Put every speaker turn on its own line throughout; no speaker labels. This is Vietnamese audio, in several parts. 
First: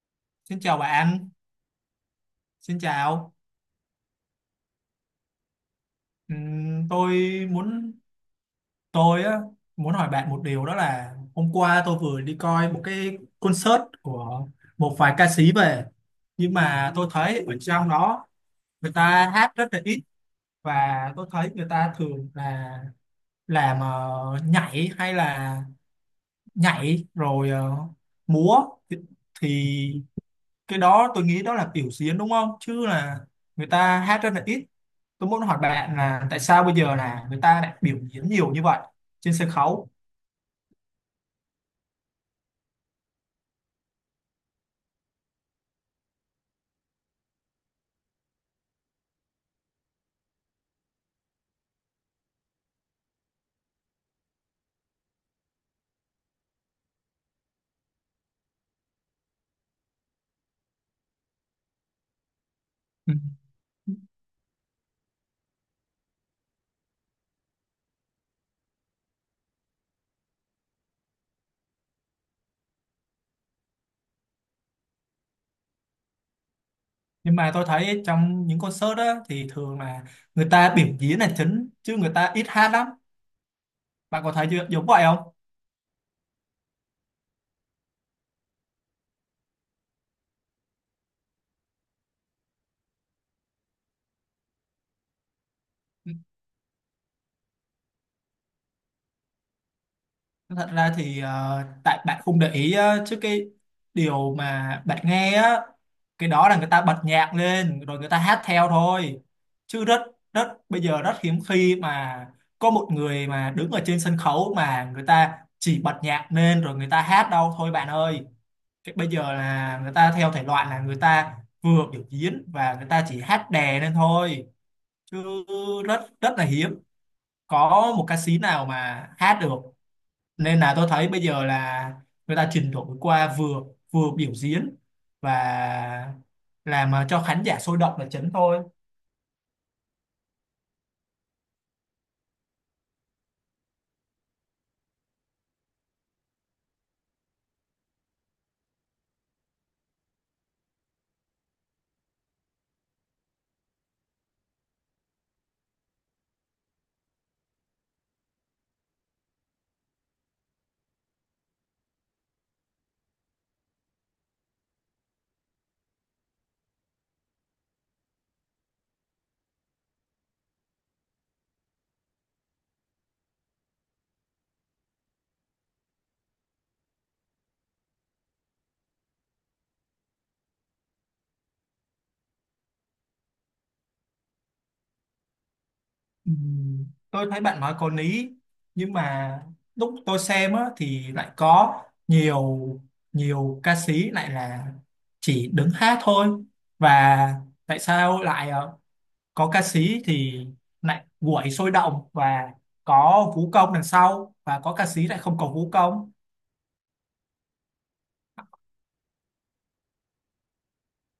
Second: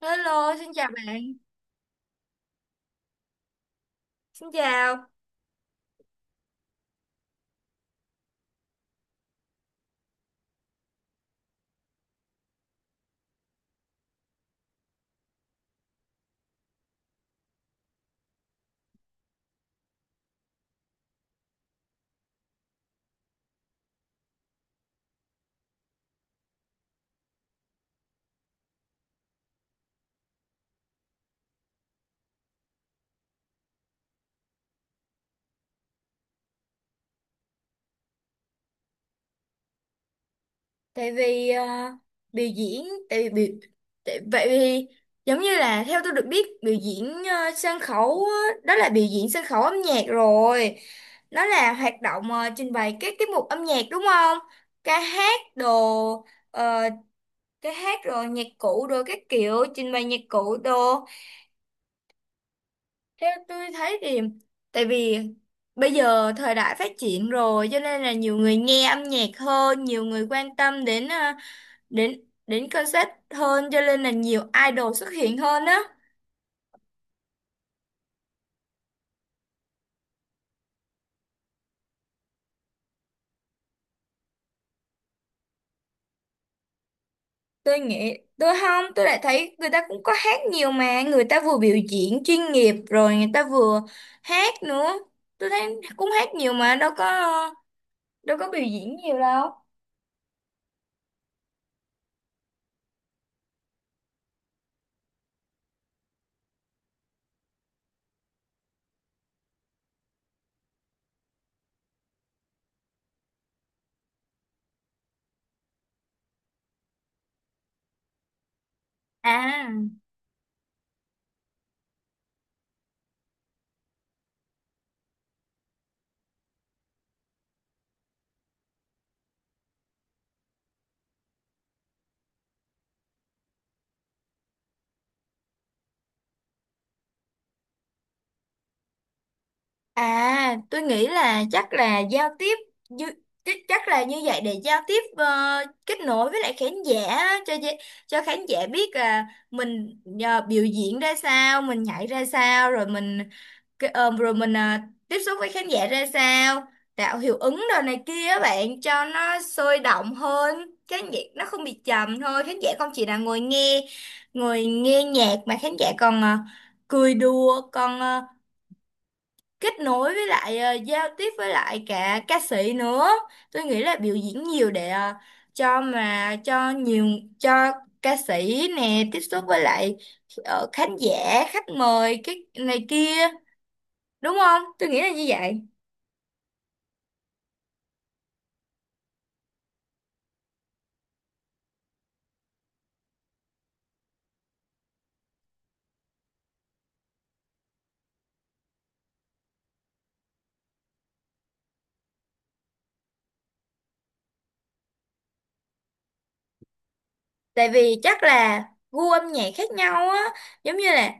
Hello,
Xin
xin
chào
chào
bạn,
bạn.
xin chào.
Xin chào.
Ừm, tôi muốn tôi muốn hỏi bạn một điều, đó là hôm qua tôi vừa đi coi một cái concert của một vài ca sĩ về, nhưng mà tôi thấy ở trong đó người ta hát rất là ít, và tôi thấy người ta thường là làm nhảy, hay là nhảy rồi múa. Thì, thì cái đó tôi nghĩ đó là biểu diễn, đúng không, chứ là người ta hát rất là ít. Tôi muốn hỏi bạn là tại sao bây giờ là người ta lại biểu diễn nhiều như vậy trên sân khấu.
Tại vì biểu diễn, tại vì biểu, tại, vậy vì giống như là theo tôi được biết biểu diễn sân khấu á, đó là biểu diễn sân khấu âm nhạc rồi. Nó là hoạt động trình bày các tiết mục âm nhạc đúng không? Ca hát đồ, ờ, ca hát rồi nhạc cụ đồ các kiểu, trình bày nhạc cụ đồ.
Ừ.
Theo tôi thấy thì tại vì bây giờ thời đại phát triển rồi cho nên là nhiều người nghe âm nhạc hơn, nhiều người quan tâm đến đến đến concert hơn cho nên là nhiều idol xuất hiện hơn á.
Nhưng mà tôi thấy trong những concert đó thì thường là người ta biểu diễn là chính, chứ người ta ít hát lắm. Bạn có thấy chưa- giống vậy không?
Tôi nghĩ tôi không, tôi lại thấy người ta cũng có hát nhiều mà, người ta vừa biểu diễn chuyên nghiệp rồi người ta vừa hát nữa. Tôi thấy cũng
Ừ.
hát nhiều mà đâu có biểu diễn nhiều đâu.
Thật ra thì tại bạn không để ý á, chứ cái điều mà bạn nghe á, cái đó là người ta bật nhạc lên rồi người ta hát theo thôi, chứ rất rất bây giờ rất hiếm khi mà có một người mà đứng ở trên sân khấu mà người ta chỉ bật nhạc lên rồi người ta hát đâu thôi, bạn ơi. Cái bây giờ
À.
là người ta theo thể loại là người ta vừa biểu diễn và người ta chỉ hát đè lên thôi, chứ rất rất là hiếm có một ca sĩ nào mà hát được. Nên là tôi thấy bây giờ là người ta chuyển đổi qua vừa vừa biểu diễn và làm cho khán giả sôi động là chính thôi.
À, tôi nghĩ là chắc là giao tiếp như chắc chắc là như vậy để giao tiếp kết nối với lại khán giả á, cho khán giả biết là mình biểu diễn ra sao, mình nhảy ra sao rồi rồi mình tiếp xúc với khán giả ra sao, tạo hiệu ứng đồ này kia á bạn cho nó sôi động hơn, khán giả nó không bị trầm thôi, khán giả không chỉ là ngồi nghe nhạc mà khán giả còn cười đùa còn kết nối với lại giao tiếp với lại cả ca sĩ nữa. Tôi nghĩ là biểu diễn nhiều để cho mà cho nhiều cho ca sĩ nè tiếp xúc với lại khán giả khách mời cái này kia, đúng không, tôi nghĩ là như vậy.
Ừm, tôi thấy bạn nói có lý, nhưng mà lúc tôi xem á, thì lại có nhiều nhiều ca sĩ lại là chỉ đứng hát thôi. Và tại sao lại có ca sĩ thì lại quẩy sôi động và có vũ công đằng sau, và có ca sĩ lại không có vũ công?
Tại vì chắc là gu âm nhạc khác nhau á, giống như là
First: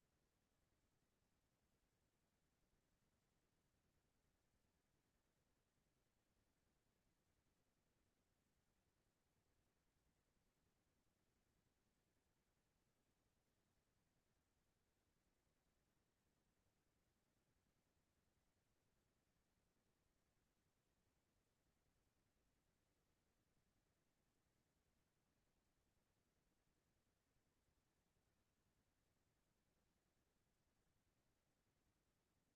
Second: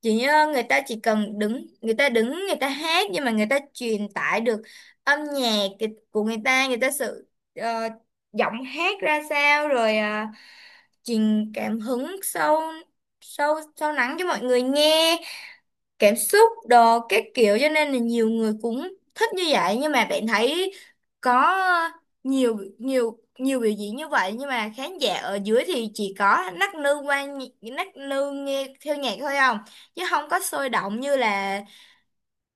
chỉ như người ta chỉ cần đứng, người ta hát nhưng mà người ta truyền tải được âm nhạc của người ta, ờ, giọng hát ra sao rồi truyền cảm hứng sâu sâu sâu lắng cho mọi người nghe cảm xúc đồ các kiểu, cho nên là nhiều người cũng thích như vậy. Nhưng mà bạn thấy có nhiều nhiều nhiều biểu diễn như vậy nhưng mà khán giả ở dưới thì chỉ có nắc nư nghe theo nhạc thôi không, chứ không có sôi động như là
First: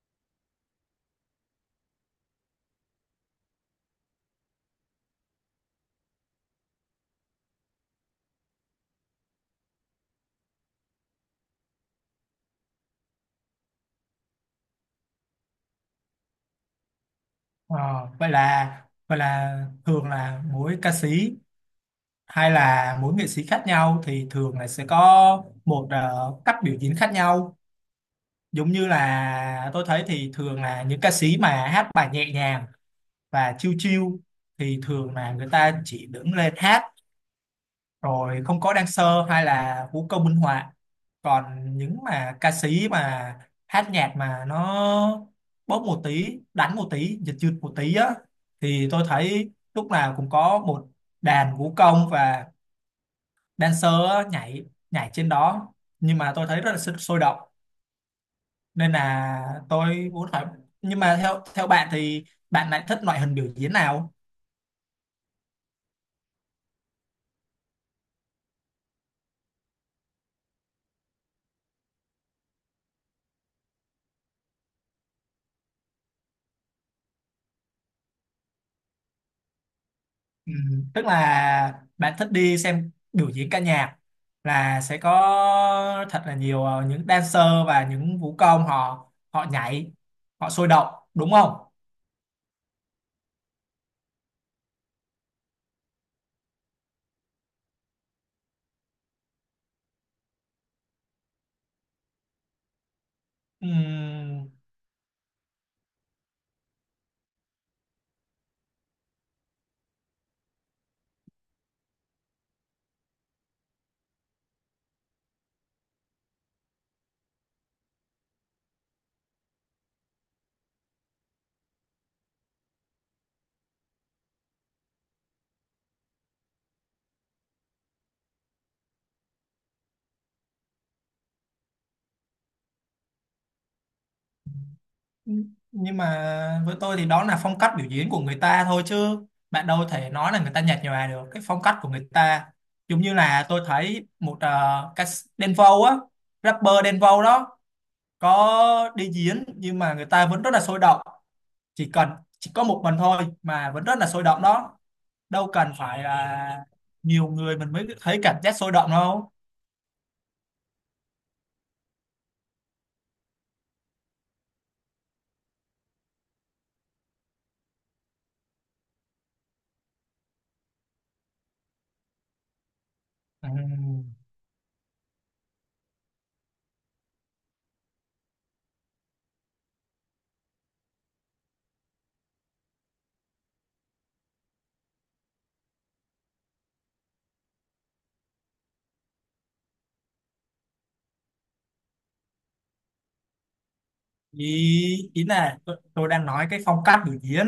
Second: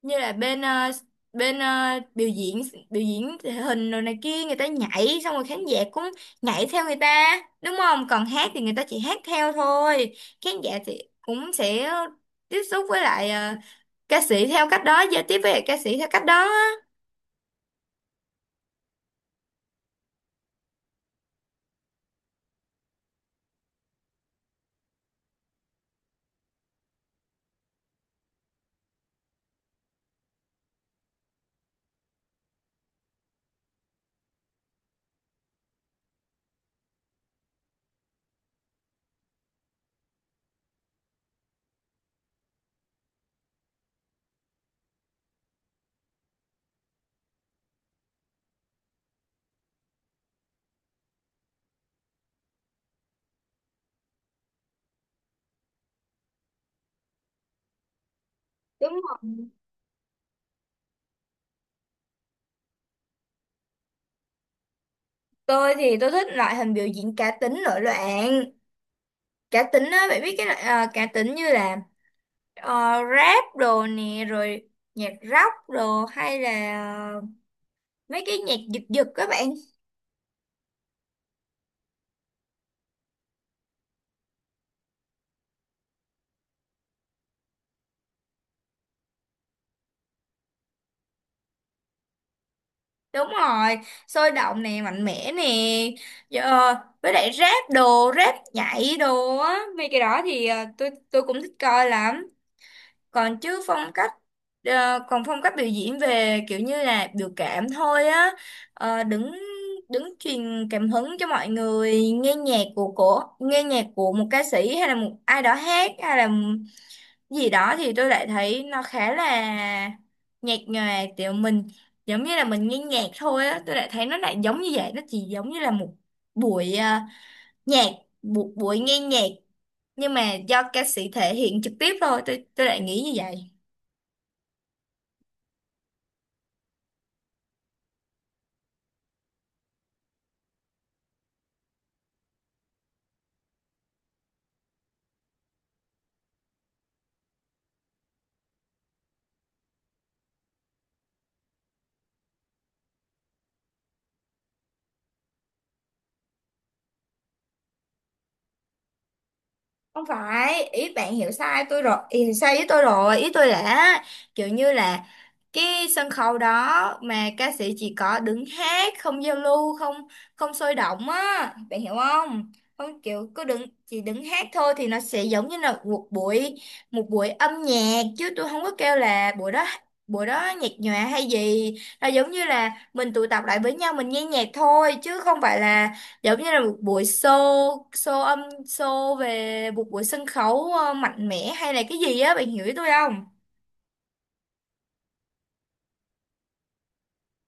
bên bên biểu diễn thể hình rồi này kia, người ta nhảy xong rồi khán giả cũng nhảy theo người ta đúng không, còn hát thì người ta chỉ hát theo thôi, khán giả thì cũng sẽ tiếp xúc với lại ca sĩ theo cách đó, giao tiếp với ca sĩ theo cách đó á.
Ờ, vậy là vậy là thường là mỗi ca sĩ hay là mỗi nghệ sĩ khác nhau thì thường là sẽ có một cách biểu diễn khác nhau. Giống như là tôi thấy thì thường là những ca sĩ mà hát bài nhẹ nhàng và chill chill thì thường là người ta chỉ đứng lên hát, rồi không có dancer hay là vũ công minh họa. Còn những mà ca sĩ mà hát nhạc mà nó bóp một tí, đánh một tí, giật giật một tí á, thì tôi thấy lúc nào cũng có một đàn vũ công và dancer á, nhảy nhảy trên đó, nhưng mà tôi thấy rất là sôi sôi động. Nên
Đúng rồi.
là tôi muốn hỏi, nhưng mà theo theo bạn thì bạn lại thích loại hình biểu diễn nào?
Tôi thì tôi thích loại hình biểu diễn cá tính nổi loạn. Cá tính á, bạn biết cái loại cá tính như là rap đồ nè, rồi nhạc rock đồ hay là ờ, mấy cái nhạc giật giật các bạn.
Ừ, tức là bạn thích đi xem biểu diễn ca nhạc là sẽ có thật là nhiều những dancer và những vũ công, họ họ nhảy, họ sôi động, đúng không?
Đúng rồi, sôi động nè, mạnh mẽ nè. Ờ, với lại rap đồ, rap nhảy đồ á, mấy cái đó thì tôi cũng thích coi lắm. còn chứ phong cách
Ừm,
còn phong cách biểu diễn về kiểu như là biểu cảm thôi á, đứng đứng truyền cảm hứng cho mọi người nghe nhạc của một ca sĩ hay là một ai đó hát hay là gì đó, thì tôi lại thấy nó khá là nhạt nhòa, kiểu mình giống như là mình nghe nhạc thôi á. Tôi lại thấy nó lại giống như vậy, nó chỉ giống như là một buổi ờ, nhạc một buổi nghe nhạc nhưng mà do ca sĩ thể hiện trực tiếp thôi, tôi lại nghĩ như vậy.
nhưng mà với tôi thì đó là phong cách biểu diễn của người ta thôi, chứ bạn đâu thể nói là người ta nhạt nhòa được cái phong cách của người ta. Giống như là tôi thấy một ca sĩ Đen Vâu á, rapper Đen Vâu đó, có đi diễn nhưng mà người ta vẫn rất là sôi động. Chỉ cần chỉ có một mình thôi mà vẫn rất là sôi động đó. Đâu cần phải là nhiều người mình mới thấy cảm giác sôi động đâu.
Không phải, ý bạn hiểu sai tôi rồi, ý hiểu sai với tôi rồi, ý tôi là kiểu như là cái sân khấu đó mà ca sĩ chỉ có đứng hát, không giao lưu, không không sôi động á, bạn hiểu không, không kiểu cứ đứng chỉ
Ừm,
đứng hát thôi thì nó sẽ giống như là một buổi âm nhạc, chứ tôi không có kêu là buổi đó nhạc nhòa hay gì, là giống như là mình tụ tập lại với nhau mình nghe nhạc thôi chứ không phải là giống như là một buổi show show âm show về một buổi sân khấu mạnh mẽ hay là cái gì á, bạn hiểu ý tôi không?
ý ý là tôi đang nói cái phong cách biểu diễn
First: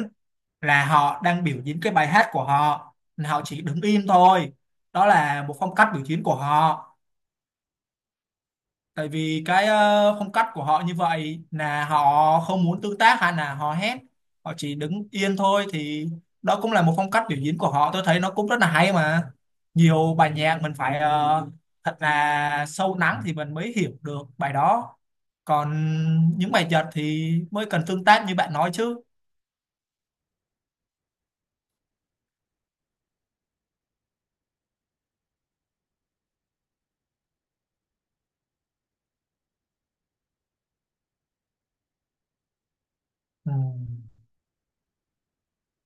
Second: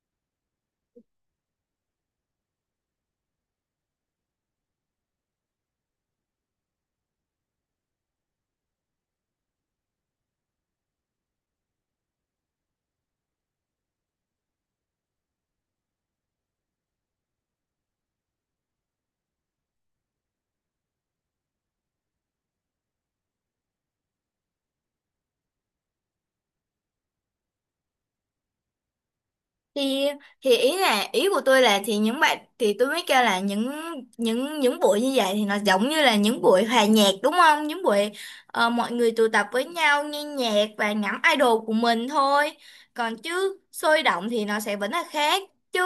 là họ đang biểu diễn cái bài hát của họ, họ chỉ đứng im thôi, đó là một phong cách biểu diễn của họ. Tại vì phong cách của họ như vậy là họ không muốn tương tác hay là họ hét, họ chỉ đứng yên thôi, thì đó cũng là một phong cách biểu diễn của họ. Tôi thấy nó cũng rất là hay mà. Nhiều bài nhạc mình phải thật là sâu lắng thì mình mới hiểu được bài đó. Còn những bài giật thì mới cần tương tác như bạn nói chứ.
Thì thì ý là ý của tôi là thì những bạn thì tôi mới kêu là những buổi như vậy thì nó giống như là những buổi hòa nhạc đúng không, những buổi mọi người tụ tập với nhau nghe nhạc và ngắm idol của mình thôi, còn
Ừ.
chứ sôi động thì nó sẽ vẫn là khác chứ,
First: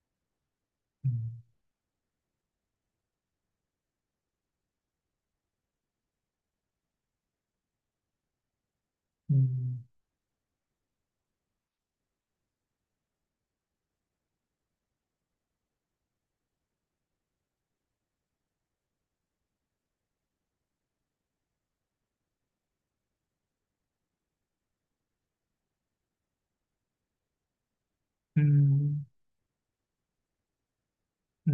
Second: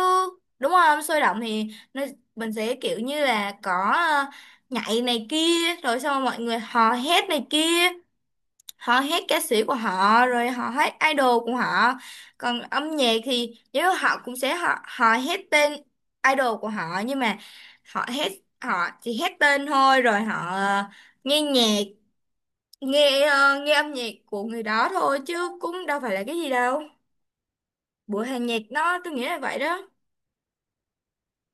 đúng không,
Ừ.
sôi động thì nó, mình sẽ kiểu như là có nhảy này kia rồi xong rồi mọi người hò hét này kia, họ hát
Ừ.
ca sĩ của họ rồi họ hát idol của họ. Còn âm nhạc thì nếu họ cũng sẽ họ họ hát tên idol của họ nhưng mà họ hát họ chỉ hát tên thôi rồi họ nghe nhạc nghe âm nhạc của người đó thôi, chứ cũng đâu phải là cái gì đâu buổi hòa
Ừ.
nhạc, nó tôi nghĩ là vậy đó.
Ừ,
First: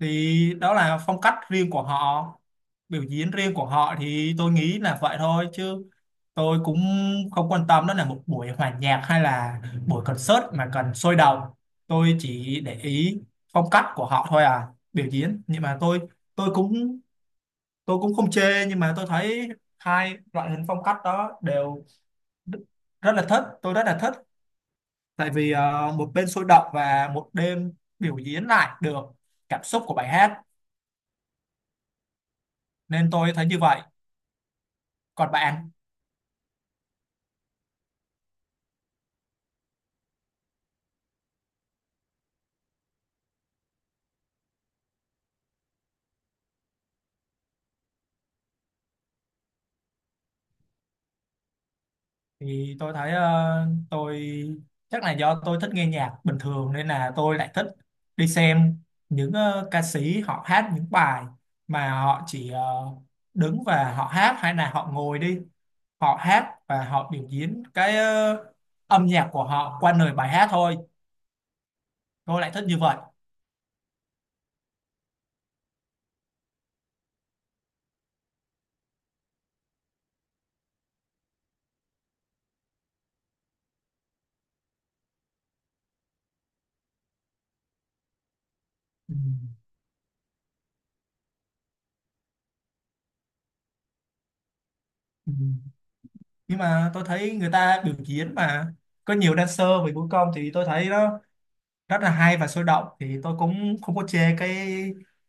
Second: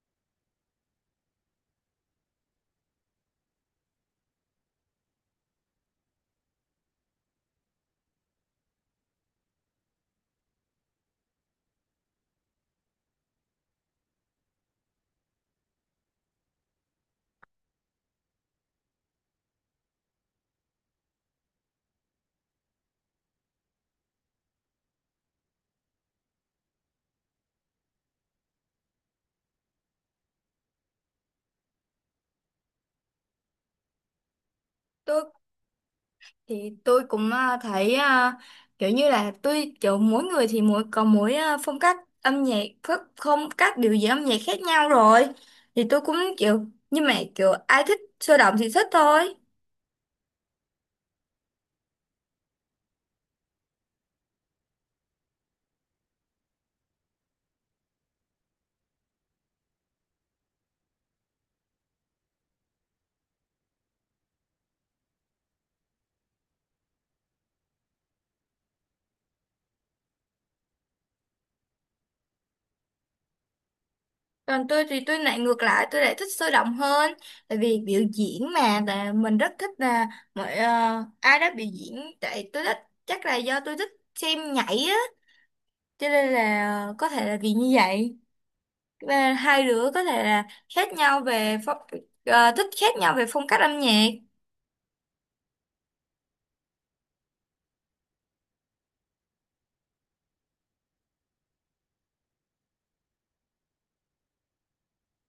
thì đó là phong cách riêng của họ, biểu diễn riêng của họ, thì tôi nghĩ là vậy thôi. Chứ tôi cũng không quan tâm đó là một buổi hòa nhạc hay là buổi concert mà cần sôi động. Tôi chỉ để ý phong cách của họ thôi à, biểu diễn. Nhưng mà tôi cũng tôi cũng không chê, nhưng mà tôi thấy hai loại hình phong cách đó đều rất là thích, tôi rất là thích. Tại vì một bên sôi động và một bên biểu diễn lại được cảm xúc của bài hát, nên tôi thấy như vậy.
Tôi
Còn bạn?
thì tôi cũng thấy kiểu như là tôi kiểu mỗi người thì mỗi có mỗi phong cách âm nhạc phong cách biểu diễn âm nhạc khác nhau rồi, thì tôi cũng kiểu, nhưng mà kiểu ai thích sôi động thì thích thôi.
Thì tôi thấy tôi chắc là do tôi thích nghe nhạc bình thường, nên là tôi lại thích đi xem những ca sĩ họ hát những bài mà họ chỉ đứng và họ hát, hay là họ ngồi đi, họ hát và họ biểu diễn âm nhạc của họ qua lời bài hát thôi. Tôi lại thích như vậy.
Còn tôi thì tôi lại ngược lại, tôi lại thích sôi động hơn, tại vì biểu diễn mà là mình rất thích là ai đó biểu diễn, tại tôi thích, chắc là do tôi thích xem nhảy á, cho nên là có thể là vì như vậy.
Ừ.
Và hai đứa có thể là khác nhau về thích khác nhau về phong cách âm nhạc.
Ừ. Nhưng mà tôi thấy người ta biểu diễn mà có nhiều dancer với vũ công thì tôi thấy đó rất là hay và sôi động, thì tôi cũng không có chê cái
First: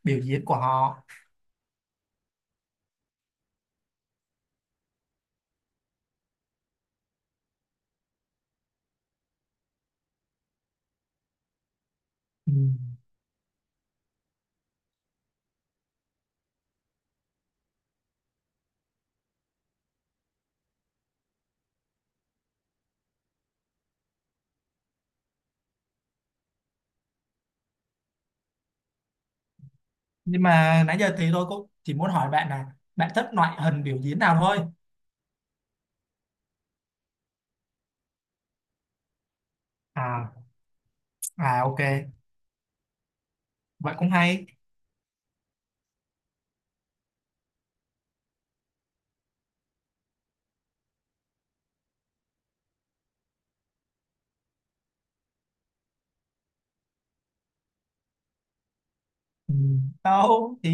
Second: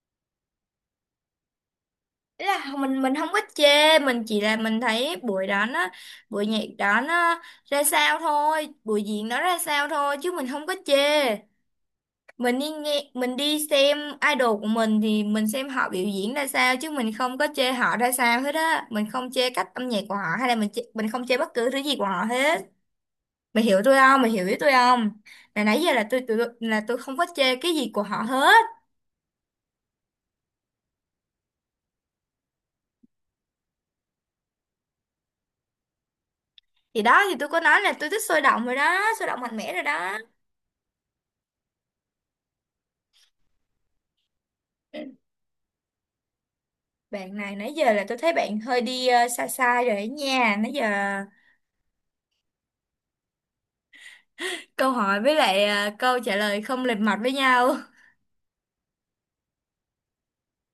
biểu diễn của họ.
Ý là mình không có chê, mình chỉ là mình thấy buổi đó nó buổi nhạc đó nó ra sao thôi, buổi diễn đó ra sao thôi, chứ mình không có chê.
Ừ.
Mình đi nghe, mình đi xem idol của mình thì mình xem họ biểu diễn ra sao, chứ mình không có chê họ ra sao hết á, mình không chê cách âm nhạc của họ hay là mình chê, mình không chê bất cứ thứ gì của họ hết. Mày hiểu tôi không, mày hiểu ý tôi không, là nãy giờ là tôi không có chê cái gì của họ hết.
Nhưng mà nãy giờ thì tôi cũng chỉ muốn hỏi bạn là bạn thích loại hình biểu diễn nào thôi.
Thì đó, thì tôi có nói là tôi thích sôi động rồi đó, sôi động mạnh mẽ rồi đó.
À, à, ok, vậy cũng hay.
Bạn này, nãy giờ là tôi thấy bạn hơi đi sai sai rồi đấy nha, nãy giờ câu hỏi với lại câu trả lời không lệch mạch với nhau.
Ừ. Đâu thì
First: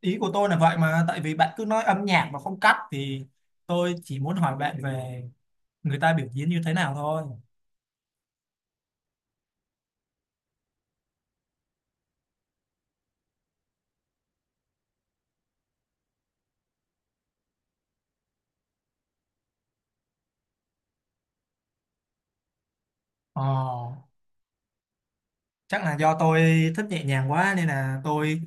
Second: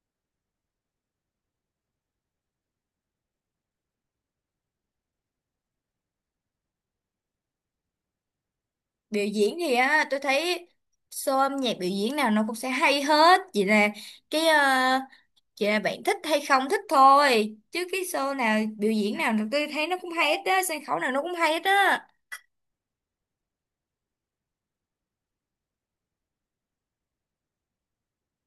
ý của tôi là vậy mà. Tại vì bạn cứ nói âm nhạc mà không cắt, thì tôi chỉ muốn hỏi bạn về người ta biểu diễn như thế nào thôi.
Biểu diễn thì á tôi thấy show âm nhạc biểu diễn nào nó cũng sẽ hay hết, chỉ là cái ờ, chỉ là bạn thích hay không thích thôi, chứ cái show nào biểu diễn nào tôi thấy nó cũng hay hết á, sân khấu nào nó cũng hay hết á.
Ờ, chắc là do tôi thích nhẹ nhàng quá, nên là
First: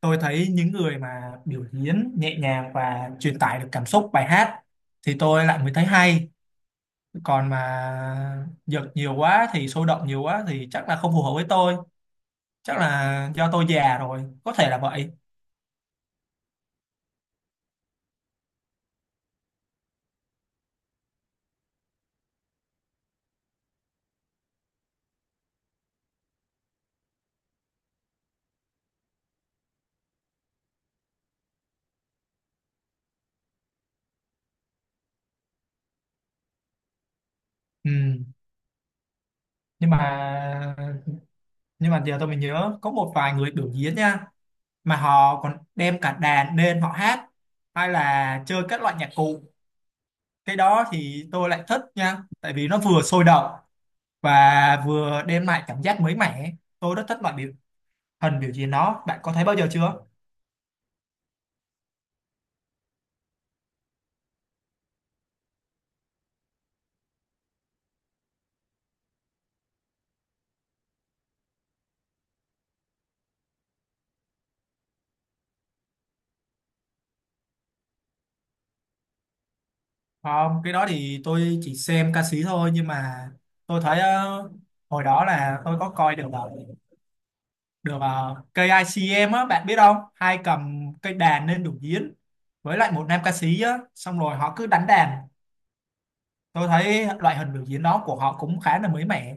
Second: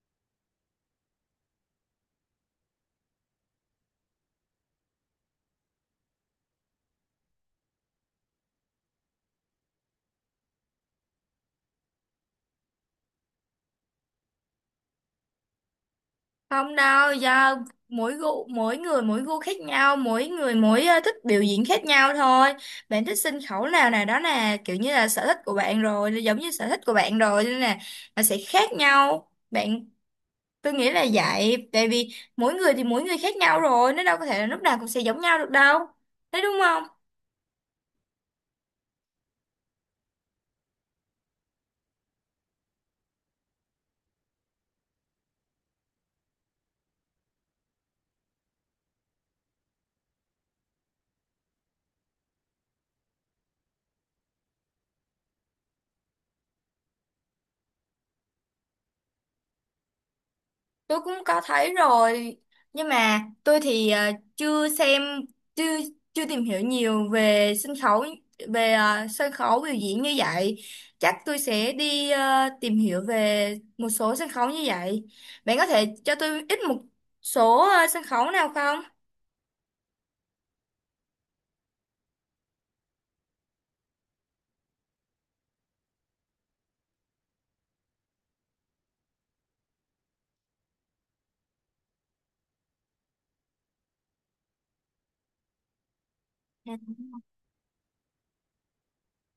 tôi thấy những người mà biểu diễn nhẹ nhàng và truyền tải được cảm xúc bài hát thì tôi lại mới thấy hay. Còn mà giật nhiều quá thì sôi động nhiều quá thì chắc là không phù hợp với tôi. Chắc là do tôi già rồi, có thể là vậy.
Không đâu, do mỗi gu, mỗi người mỗi gu khác nhau, mỗi người mỗi thích biểu diễn khác nhau thôi. Bạn thích sân khấu nào nào đó là kiểu như là sở thích của bạn rồi, giống như sở thích của bạn rồi nên là nó sẽ khác nhau. Tôi nghĩ là vậy, tại vì mỗi người thì mỗi người khác nhau rồi, nó đâu có thể là lúc nào cũng sẽ giống nhau được đâu. Thấy đúng không?
Ừ. nhưng mà nhưng mà giờ tôi mới nhớ có một vài người biểu diễn nha, mà họ còn đem cả đàn lên họ hát hay là chơi các loại nhạc cụ. Cái đó thì tôi lại thích nha, tại vì nó vừa sôi động và vừa đem lại cảm giác mới mẻ. Tôi rất thích loại biểu hình biểu diễn đó, bạn có thấy bao giờ chưa?
Tôi cũng có thấy rồi, nhưng mà tôi thì chưa xem, chưa chưa tìm hiểu nhiều về sân khấu, về sân khấu biểu diễn như vậy. Chắc tôi sẽ đi tìm hiểu về một số sân khấu như vậy. Bạn có thể cho tôi ít một số sân khấu nào không?
Không, cái đó thì tôi chỉ xem ca sĩ thôi. Nhưng mà tôi thấy hồi đó là tôi có coi được KICM á, bạn biết không, hai cầm cây đàn lên biểu diễn với lại một nam ca sĩ á, xong rồi họ cứ đánh đàn. Tôi
Ừ.
thấy loại hình biểu diễn đó của họ cũng khá là mới mẻ.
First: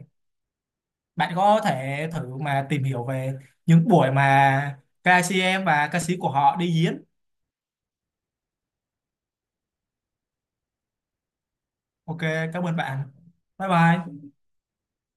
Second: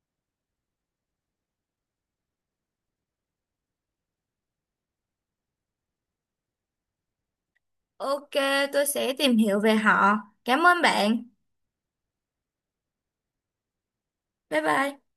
Bạn có thể thử mà tìm hiểu về những buổi mà ca sĩ em và ca sĩ của họ đi diễn.
OK, tôi sẽ tìm hiểu về họ. Cảm ơn bạn.
Ok, cảm ơn bạn. Bye bye.
Bye bye.